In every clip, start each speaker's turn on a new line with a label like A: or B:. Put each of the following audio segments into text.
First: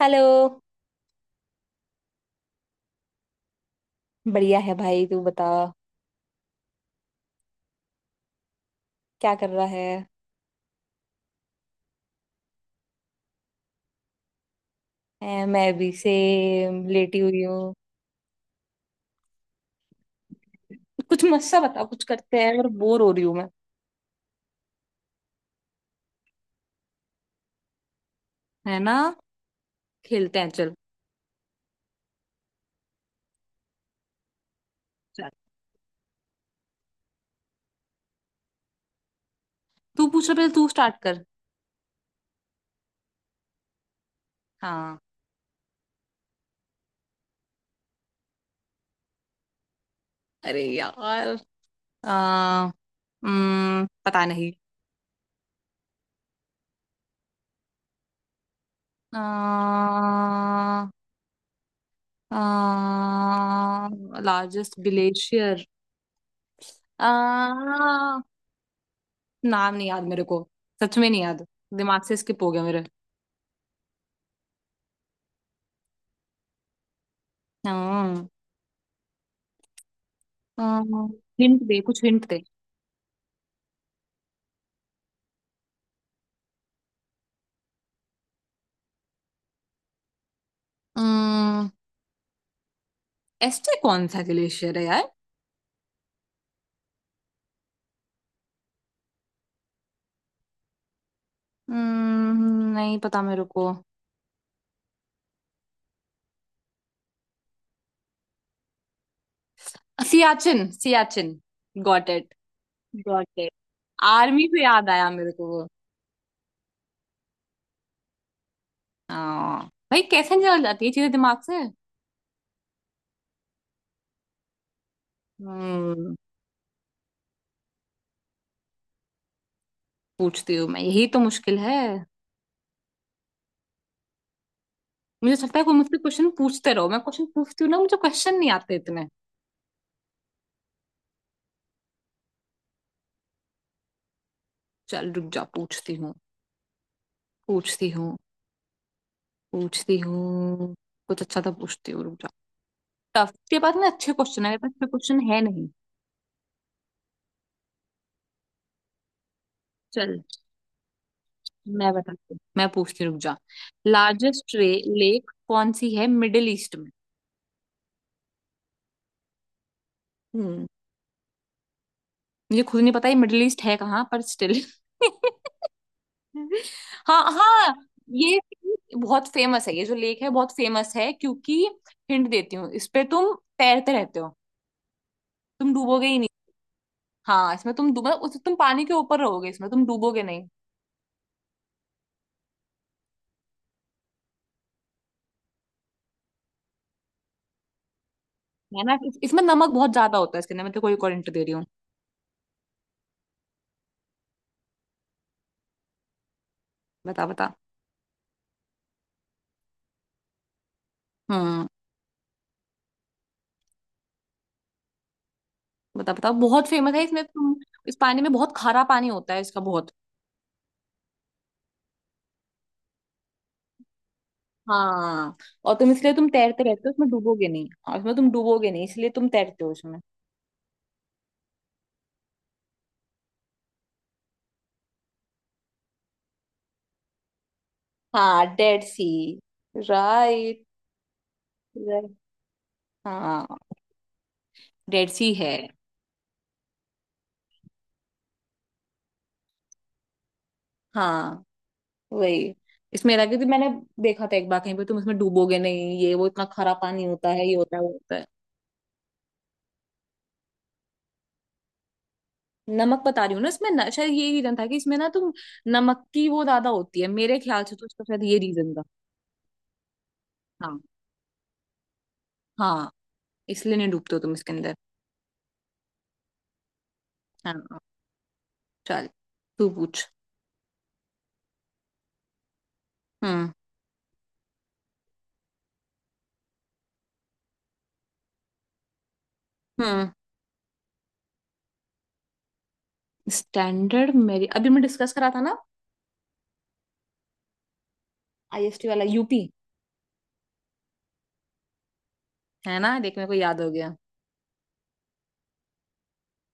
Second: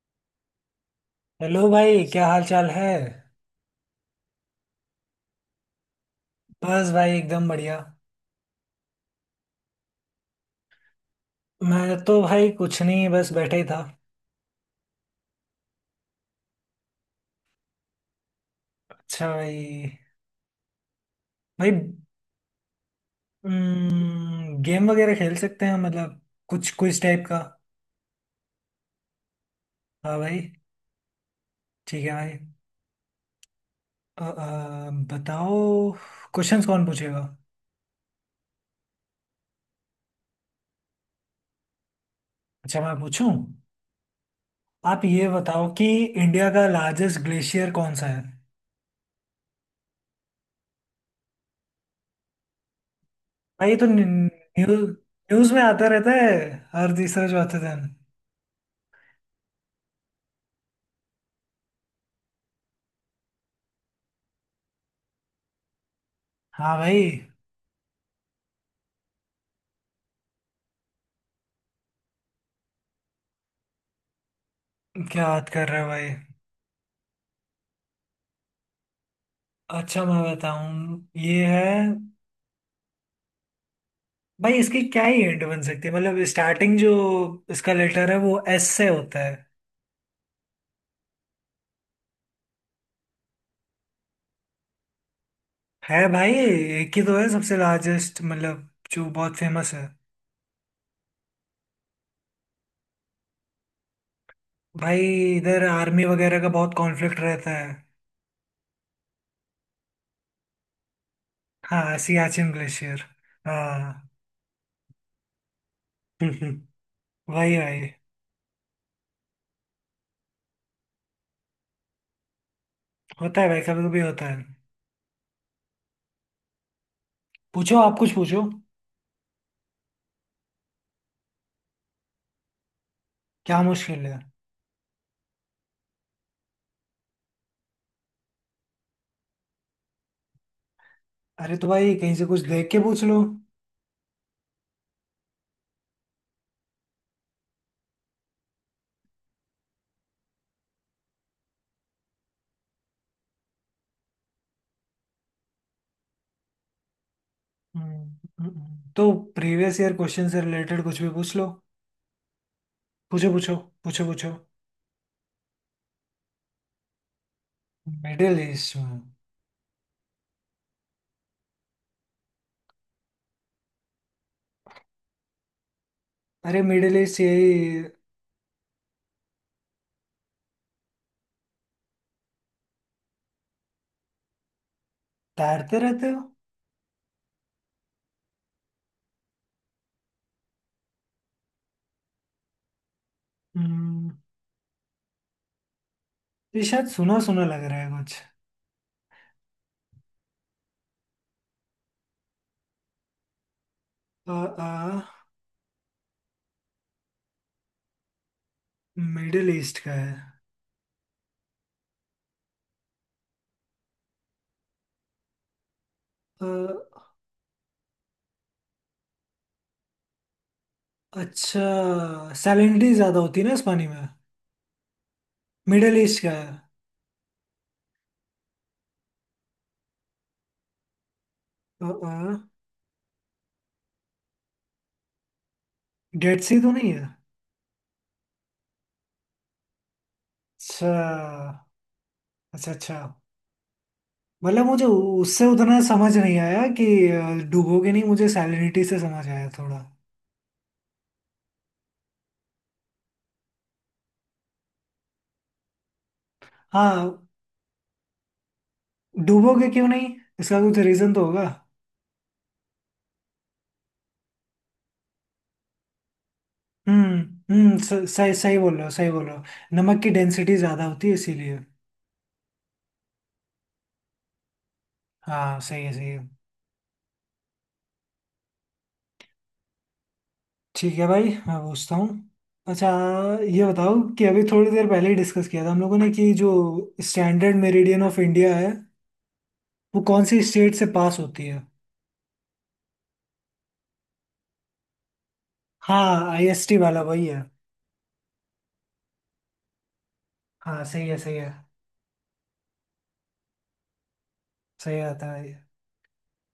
A: Hello.
B: Hello भाई, क्या हाल चाल है।
A: बढ़िया है भाई, तू बता।
B: बस भाई एकदम बढ़िया।
A: क्या कर रहा है?
B: मैं तो भाई कुछ नहीं, बस बैठा ही था।
A: मैं अभी से लेटी हुई हूँ।
B: अच्छा भाई।
A: कुछ मस्त सा
B: भाई
A: बता, कुछ करते हैं, और बोर हो रही हूँ मैं।
B: गेम वगैरह खेल सकते हैं, मतलब कुछ कुछ टाइप का।
A: है ना?
B: हाँ भाई।
A: खेलते हैं चल।
B: ठीक है भाई।
A: चल।
B: बताओ। क्वेश्चंस कौन पूछेगा?
A: तू पूछ रहा, पहले तू स्टार्ट कर।
B: अच्छा मैं पूछूं।
A: हाँ।
B: आप ये बताओ कि इंडिया का लार्जेस्ट ग्लेशियर कौन सा है।
A: अरे यार, आ,
B: भाई ये तो
A: पता नहीं।
B: न्यूज, न्यूज में आता रहता है हर तीसरा चौथे दिन।
A: Largest glacier.
B: हाँ भाई।
A: आ, नाम नहीं याद मेरे को। सच में नहीं याद। दिमाग से स्किप हो गया मेरे।
B: क्या बात कर रहे हो भाई।
A: हाँ।
B: अच्छा मैं बताऊं ये
A: हिंट
B: है।
A: दे, कुछ हिंट दे।
B: भाई इसकी क्या ही हिंट बन सकती है, मतलब स्टार्टिंग जो इसका लेटर है वो एस से होता है।
A: अम्म। एस्टे कौन सा ग्लेशियर है यार?
B: है भाई, एक ही तो है सबसे लार्जेस्ट, मतलब जो बहुत फेमस है।
A: नहीं पता मेरे को।
B: भाई इधर आर्मी वगैरह का बहुत कॉन्फ्लिक्ट रहता है।
A: सियाचिन सियाचिन।
B: हाँ
A: got it,
B: Siachen glacier.
A: Got it.
B: हाँ।
A: आर्मी पे याद आया मेरे को वो।
B: वही भाई।
A: हाँ भाई, कैसे निकल जाती है चीजें दिमाग से।
B: होता है भाई, कभी कभी होता है।
A: हम्म।
B: पूछो, आप कुछ पूछो।
A: पूछती हूँ मैं, यही तो मुश्किल है।
B: क्या मुश्किल है?
A: मुझे लगता है कोई मुझसे क्वेश्चन पूछते रहो, मैं क्वेश्चन पूछती हूँ ना, मुझे क्वेश्चन नहीं आते इतने।
B: अरे तो भाई कहीं से कुछ देख के पूछ लो।
A: चल रुक जा, पूछती हूँ। पूछती हूँ। पूछती हूँ। कुछ अच्छा तो पूछती हूँ, रुक जा। टफ उसके पास ना, अच्छे क्वेश्चन है, अच्छे क्वेश्चन है नहीं।
B: हम्म। हम्म। तो प्रीवियस ईयर
A: चल,
B: क्वेश्चन से रिलेटेड कुछ भी पूछ लो।
A: मैं बताती हूँ, मैं पूछती, रुक
B: पूछो
A: जा।
B: पूछो पूछो पूछो।
A: लार्जेस्ट लेक कौन सी है मिडिल ईस्ट में?
B: मिडिल ईस्ट में?
A: हम्म। मुझे खुद नहीं पता ये मिडिल ईस्ट है कहाँ पर स्टिल।
B: अरे मिडिल ईस्ट
A: हाँ हाँ।
B: यही।
A: ये बहुत फेमस है, ये जो लेक है बहुत फेमस है क्योंकि हिंट देती हूँ इस पे, तुम तैरते रहते हो। तुम
B: तैरते
A: डूबोगे
B: रहते
A: ही
B: हो।
A: नहीं। हाँ, इसमें तुम डूबो, उस तुम पानी के ऊपर रहोगे, इसमें तुम डूबोगे नहीं।
B: हम्म, ये शायद सुना सुना लग रहा है कुछ।
A: है ना? इसमें नमक बहुत ज्यादा होता है इसके अंदर, मैं तेरे को एक और हिंट दे रही हूँ।
B: आ, आ,
A: बता बता।
B: मिडिल ईस्ट का है।
A: हम्म। बता बता,
B: अ,
A: बहुत फेमस है इसमें तुम। इस पानी में बहुत खारा पानी होता है, इसका बहुत।
B: अच्छा सैलिनिटी ज्यादा होती है ना इस पानी में।
A: हाँ, और तुम
B: मिडिल
A: इसलिए
B: ईस्ट
A: तुम
B: का है।
A: तैरते रहते हो उसमें डूबोगे नहीं, और उसमें तुम डूबोगे नहीं इसलिए तुम तैरते हो उसमें।
B: आ, आ, डेड सी तो नहीं है?
A: हाँ, डेड सी। राइट।
B: अच्छा
A: राइट।
B: अच्छा। अच्छा,
A: हाँ,
B: मतलब मुझे
A: डेड सी
B: उससे
A: है।
B: उतना समझ नहीं आया कि डूबोगे नहीं। मुझे सैलिनिटी से समझ आया थोड़ा।
A: हाँ, वही। इसमें था क्योंकि मैंने देखा था एक बार कहीं पे, तुम इसमें डूबोगे नहीं, ये वो इतना खारा पानी
B: हाँ।
A: होता है, ये होता है वो होता है।
B: डूबोगे क्यों नहीं? इसका कुछ रीजन तो होगा।
A: नमक बता रही हूँ ना, इसमें न, शायद ये रीजन था कि इसमें ना तुम नमक की वो ज्यादा होती है
B: हम्म।
A: मेरे ख्याल से, तो इसका शायद
B: सही
A: ये
B: सही बोल
A: रीजन था।
B: रहे हो, सही बोल रहे हो। नमक की डेंसिटी
A: हाँ।
B: ज्यादा होती है इसीलिए।
A: हाँ। इसलिए नहीं डूबते हो तुम इसके अंदर।
B: हाँ सही है सही है।
A: हाँ। चल तू पूछ।
B: ठीक है भाई, मैं पूछता हूँ। अच्छा,
A: हम्म।
B: ये बताओ कि अभी थोड़ी देर पहले ही डिस्कस किया था हम लोगों ने, कि जो स्टैंडर्ड मेरिडियन ऑफ इंडिया है, वो
A: हम्म।
B: कौन सी स्टेट से पास होती है।
A: स्टैंडर्ड मेरी अभी मैं डिस्कस करा था ना।
B: हाँ आईएसटी वाला वही है।
A: आईएसटी वाला यूपी।
B: हाँ सही है सही है।
A: है ना, देख मेरे को याद हो गया
B: सही आता है।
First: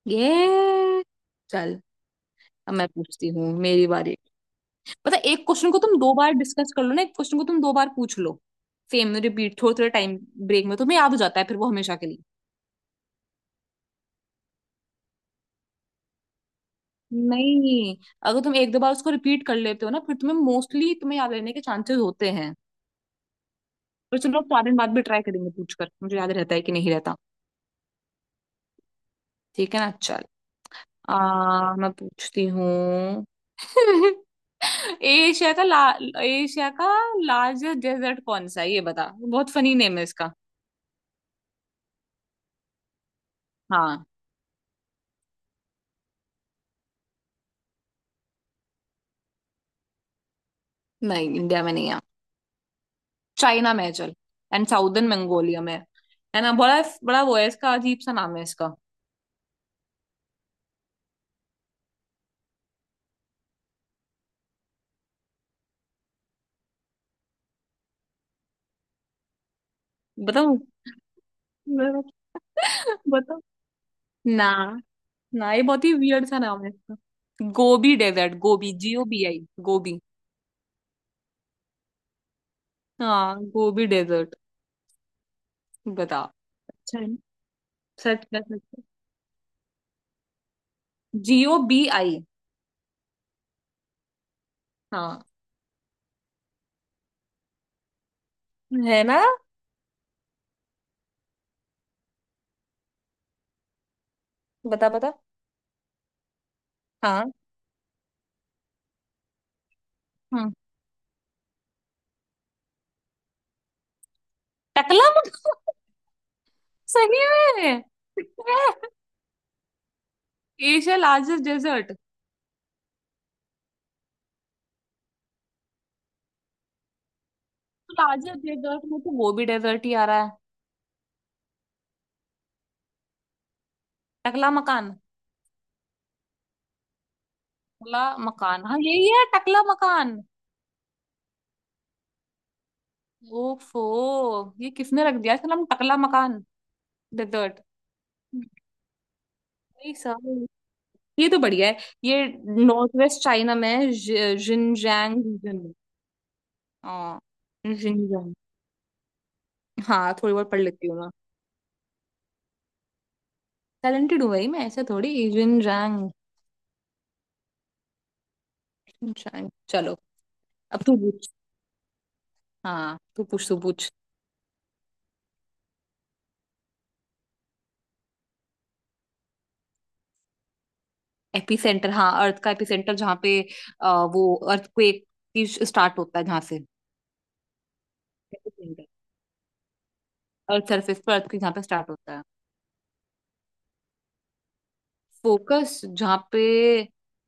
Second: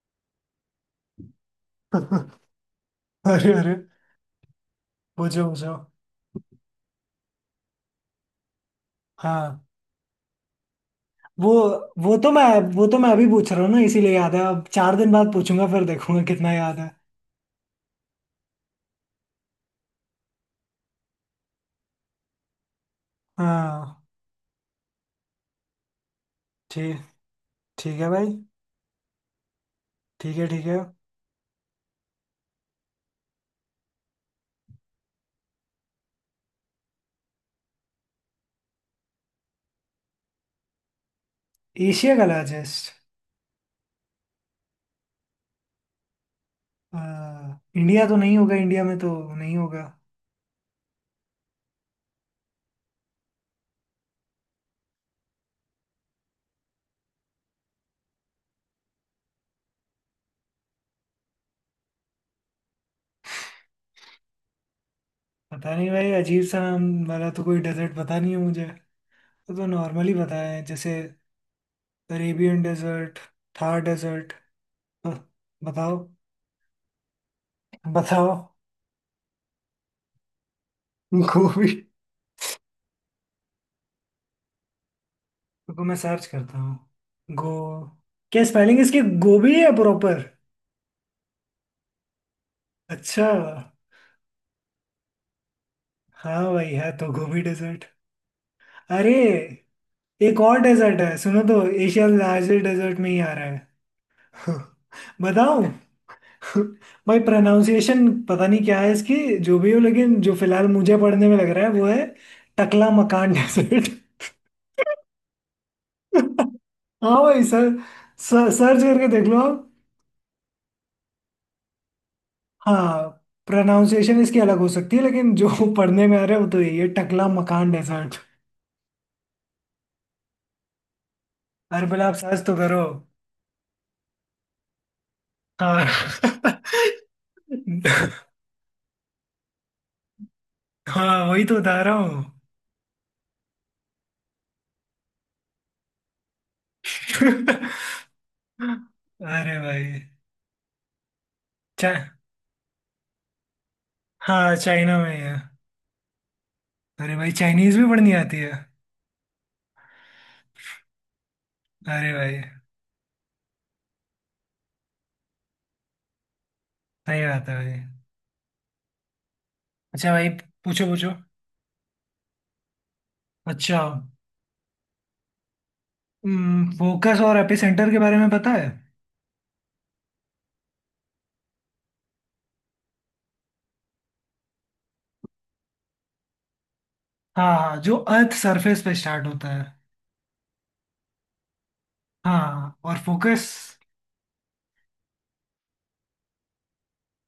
A: ये। चल। अब मैं पूछती हूँ,
B: अरे अरे।
A: मेरी बारी। पता है, एक
B: पूछो
A: क्वेश्चन
B: पूछो।
A: को तुम दो बार डिस्कस कर लो ना, एक क्वेश्चन को तुम दो बार पूछ लो। सेम
B: हाँ
A: रिपीट, थोड़े थोड़े टाइम ब्रेक में तुम्हें याद हो जाता है
B: वो
A: फिर वो हमेशा के
B: वो
A: लिए।
B: तो मैं वो तो मैं अभी पूछ रहा हूँ ना इसीलिए याद है। अब चार दिन बाद पूछूंगा फिर देखूंगा कितना याद है।
A: नहीं, अगर तुम एक दो बार उसको रिपीट कर लेते हो ना, फिर तुम्हें मोस्टली तुम्हें याद रहने के चांसेस होते हैं।
B: हाँ
A: तो चलो स्वाधीन बाद भी ट्राई करेंगे पूछकर, मुझे याद रहता है कि नहीं
B: ठीक।
A: रहता।
B: ठीक है भाई,
A: ठीक है ना चल।
B: ठीक है ठीक है।
A: मैं पूछती हूँ। एशिया का ला, एशिया का लार्जेस्ट डेजर्ट कौन सा है, ये बता। बहुत फनी नेम है इसका।
B: एशिया का लार्जेस्ट?
A: हाँ।
B: इंडिया तो नहीं होगा, इंडिया में तो नहीं होगा।
A: नहीं, इंडिया में नहीं है। चाइना में है चल, एंड साउदर्न मंगोलिया में है। है ना? बड़ा बड़ा वो है इसका, अजीब सा नाम है इसका।
B: पता नहीं भाई, अजीब सा नाम वाला तो कोई डेजर्ट पता नहीं है मुझे। वो तो नॉर्मली पता
A: बताऊँ?
B: है, जैसे अरेबियन डेजर्ट,
A: बताओ।
B: थार डेजर्ट।
A: ना ना, ये बहुत ही
B: बताओ।
A: वियर्ड सा नाम है इसका। गोबी
B: बताओ।
A: डेजर्ट। गोबी, Gobi, गोबी।
B: गोभी?
A: हाँ, गोबी डेजर्ट।
B: रुको मैं
A: बता।
B: सर्च करता
A: अच्छा है,
B: हूँ गो।
A: सर्च कर
B: क्या स्पेलिंग
A: सकते।
B: इसकी गोभी है प्रॉपर?
A: Gobi।
B: अच्छा।
A: हाँ।
B: हाँ भाई है तो गोभी डेजर्ट।
A: है
B: अरे
A: ना?
B: एक और डेजर्ट है, सुनो, तो एशिया लार्जेस्ट डेजर्ट में ही आ रहा है।
A: बता बता।
B: बताऊं। भाई
A: हाँ।
B: प्रोनाउंसिएशन पता नहीं क्या है इसकी, जो भी हो, लेकिन जो
A: हम्म।
B: फिलहाल मुझे पढ़ने में लग रहा है वो है टकला मकान डेजर्ट।
A: टकला।
B: हाँ
A: सही
B: भाई सर,
A: में।
B: सर्च करके देख लो आप।
A: Asia largest desert.
B: हाँ प्रोनाउंसिएशन इसकी अलग हो सकती है लेकिन जो पढ़ने में आ रहा है वो तो यही है, Taklamakan desert.
A: Largest desert में तो वो भी डेजर्ट ही आ रहा है।
B: अरे पहले आप सर्च तो करो।
A: टकला मकान।
B: हाँ।
A: टकला मकान, हाँ यही है टकला मकान।
B: हाँ वही तो बता रहा हूँ।
A: ओफो। ये किसने रख दिया इसका नाम टकला मकान डेजर्ट?
B: अरे भाई।
A: ये तो बढ़िया है।
B: चा,
A: ये नॉर्थ वेस्ट चाइना में है,
B: हाँ चाइना में
A: जिनजियांग
B: ही है।
A: रीजन में।
B: अरे
A: हाँ,
B: भाई चाइनीज भी पढ़नी
A: जिनजियांग।
B: आती है।
A: हाँ, थोड़ी बहुत पढ़ लेती हूँ मैं।
B: अरे भाई,
A: टैलेंटेड हूँ भाई मैं, ऐसे थोड़ी। जिनजियांग,
B: सही बात है भाई।
A: जिनजियांग, चलो।
B: अच्छा भाई,
A: अब
B: पूछो
A: तू
B: पूछो।
A: पूछ। हाँ तू पूछ, तू
B: अच्छा,
A: पूछ।
B: फोकस और एपिसेंटर के बारे में पता है?
A: एपिसेंटर, हाँ, अर्थ का एपिसेंटर, जहाँ पे वो अर्थक्वेक की स्टार्ट होता है जहाँ से।
B: हाँ हाँ, जो अर्थ सरफेस
A: एपिसेंटर,
B: पे स्टार्ट होता है।
A: अर्थ सरफेस पर अर्थक्वेक जहाँ पे स्टार्ट होता है।
B: हाँ और फोकस।
A: फोकस जहाँ पे,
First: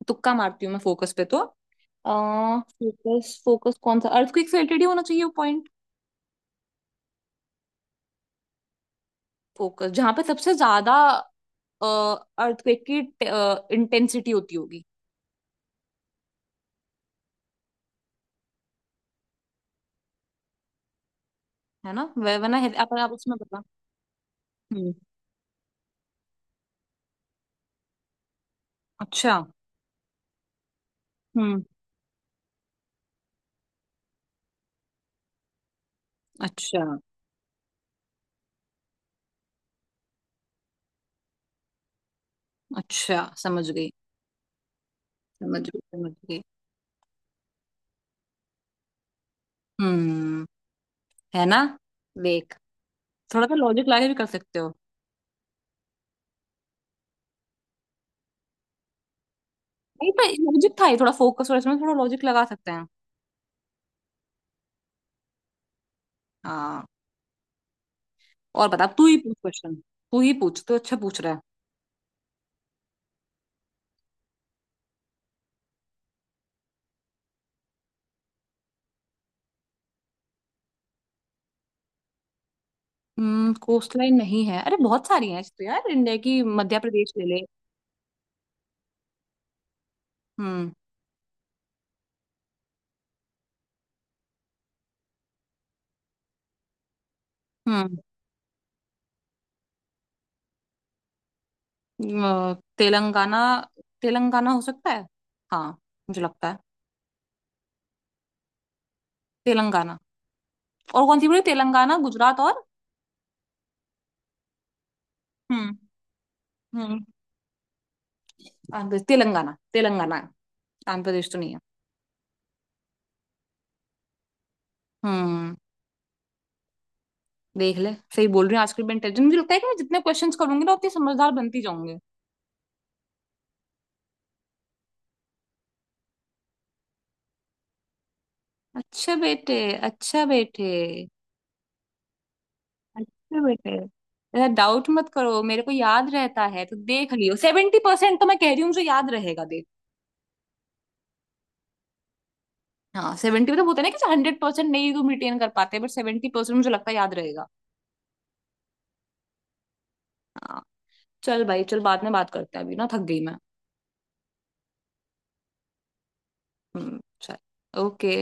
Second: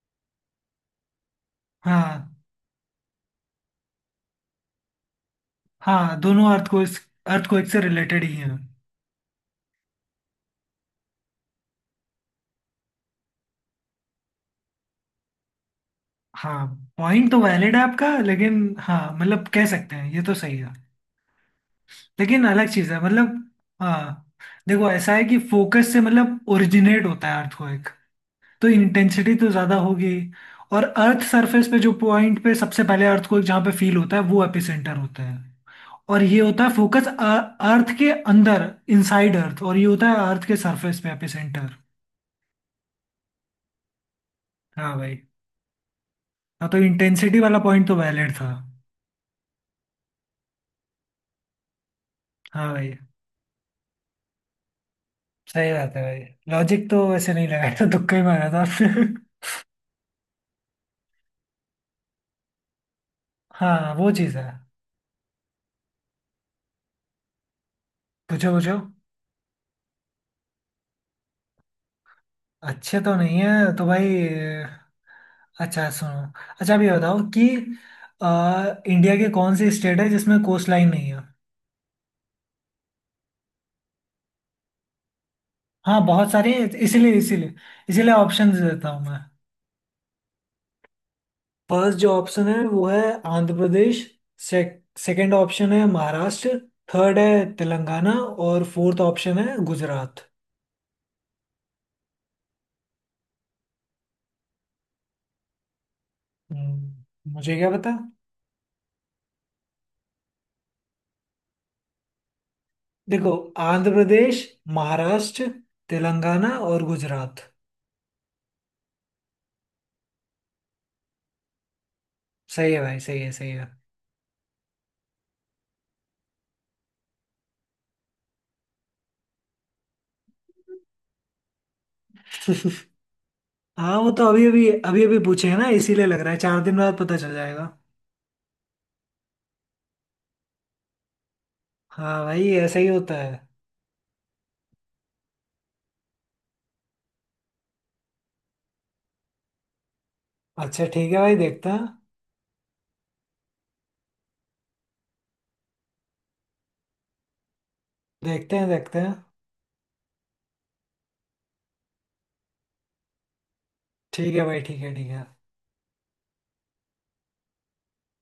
A: तुक्का मारती हूँ मैं फोकस पे तो
B: हाँ
A: फोकस, फोकस कौन सा अर्थक्वेक से रिलेटेड ही होना चाहिए वो पॉइंट।
B: हाँ दोनों अर्थक्वेक अर्थक्वेक से रिलेटेड ही हैं।
A: फोकस जहाँ पे सबसे ज्यादा अर्थक्वेक की इंटेंसिटी होती होगी।
B: हाँ पॉइंट तो वैलिड है आपका, लेकिन हाँ मतलब कह सकते हैं, ये तो सही है,
A: है ना? वह
B: लेकिन
A: वरना
B: अलग चीज़
A: आप,
B: है
A: आप उसमें
B: मतलब।
A: बता।
B: हाँ देखो,
A: हम्म।
B: ऐसा है कि फोकस से मतलब ओरिजिनेट होता है अर्थक्वेक, तो
A: अच्छा।
B: इंटेंसिटी तो ज़्यादा होगी। और अर्थ
A: हम्म।
B: सरफेस पे जो पॉइंट पे सबसे पहले अर्थक्वेक जहाँ पे फील होता है वो एपिसेंटर होता है। और ये होता है
A: अच्छा
B: फोकस, अर्थ के अंदर, इनसाइड अर्थ। और ये होता है अर्थ के सरफेस पे एपिसेंटर।
A: अच्छा। समझ गई,
B: हाँ भाई।
A: समझ गई, समझ गई।
B: हाँ तो इंटेंसिटी वाला पॉइंट तो वैलिड था।
A: हम्म। है ना? देख।
B: हाँ भाई,
A: थोड़ा सा लॉजिक लगा के भी कर सकते हो।
B: सही बात है भाई। लॉजिक तो वैसे नहीं लगाया था, तुक्का ही मारा था आपने।
A: नहीं पर लॉजिक था ये थोड़ा, फोकस और इसमें थोड़ा लॉजिक लगा सकते हैं।
B: हाँ वो चीज़ है।
A: हाँ।
B: पूछो
A: और
B: पूछो।
A: बता, तू ही पूछ क्वेश्चन। तू ही पूछ, तू अच्छा पूछ रहा है।
B: अच्छे तो नहीं है, तो भाई अच्छा सुनो, अच्छा अभी बताओ कि इंडिया के कौन सी स्टेट है जिसमें कोस्ट लाइन नहीं है।
A: हम्म। कोस्ट लाइन नहीं है, अरे बहुत सारी हैं तो यार
B: हाँ
A: इंडिया
B: बहुत
A: की,
B: सारे,
A: मध्य
B: इसीलिए
A: प्रदेश ले ले।
B: इसीलिए इसीलिए ऑप्शंस देता हूँ मैं।
A: हम्म।
B: फर्स्ट जो ऑप्शन है वो है आंध्र प्रदेश। सेकंड ऑप्शन है महाराष्ट्र। थर्ड है
A: हम्म।
B: तेलंगाना। और फोर्थ ऑप्शन है गुजरात।
A: तेलंगाना, तेलंगाना हो सकता है। हाँ। मुझे लगता है
B: मुझे क्या पता।
A: तेलंगाना। और कौन सी बोली? तेलंगाना, गुजरात, और?
B: देखो, आंध्र प्रदेश, महाराष्ट्र,
A: हम्म।
B: तेलंगाना और
A: हम्म।
B: गुजरात।
A: आंध्र प्रदेश, तेलंगाना, तेलंगाना है। आंध्र प्रदेश तो नहीं है।
B: सही है भाई, सही है सही है।
A: हम्म। देख ले, सही बोल रही हूँ, आजकल मैं इंटेलिजेंट, मुझे लगता है कि मैं जितने क्वेश्चंस करूंगी ना उतनी समझदार बनती जाऊंगी।
B: हाँ वो तो अभी अभी पूछे हैं ना इसीलिए लग रहा है, चार दिन बाद पता चल जाएगा।
A: अच्छा बेटे। अच्छा बेटे।
B: हाँ भाई ऐसा ही होता है।
A: अच्छा बेटे, ऐसा डाउट मत करो, मेरे को याद रहता है तो देख लियो, 70% तो मैं कह रही हूँ मुझे याद रहेगा, देख।
B: अच्छा ठीक है भाई, देखते हैं
A: हाँ, सेवेंटी तो बोलते हैं ना कि 100% नहीं तुम रिटेन कर पाते, बट 70% मुझे लगता है याद रहेगा।
B: देखते हैं देखते हैं।
A: हाँ। चल भाई चल, बाद में बात करते हैं, अभी ना थक गई मैं।
B: ठीक है भाई, ठीक है ठीक है।
A: हम्म। चल। ओके।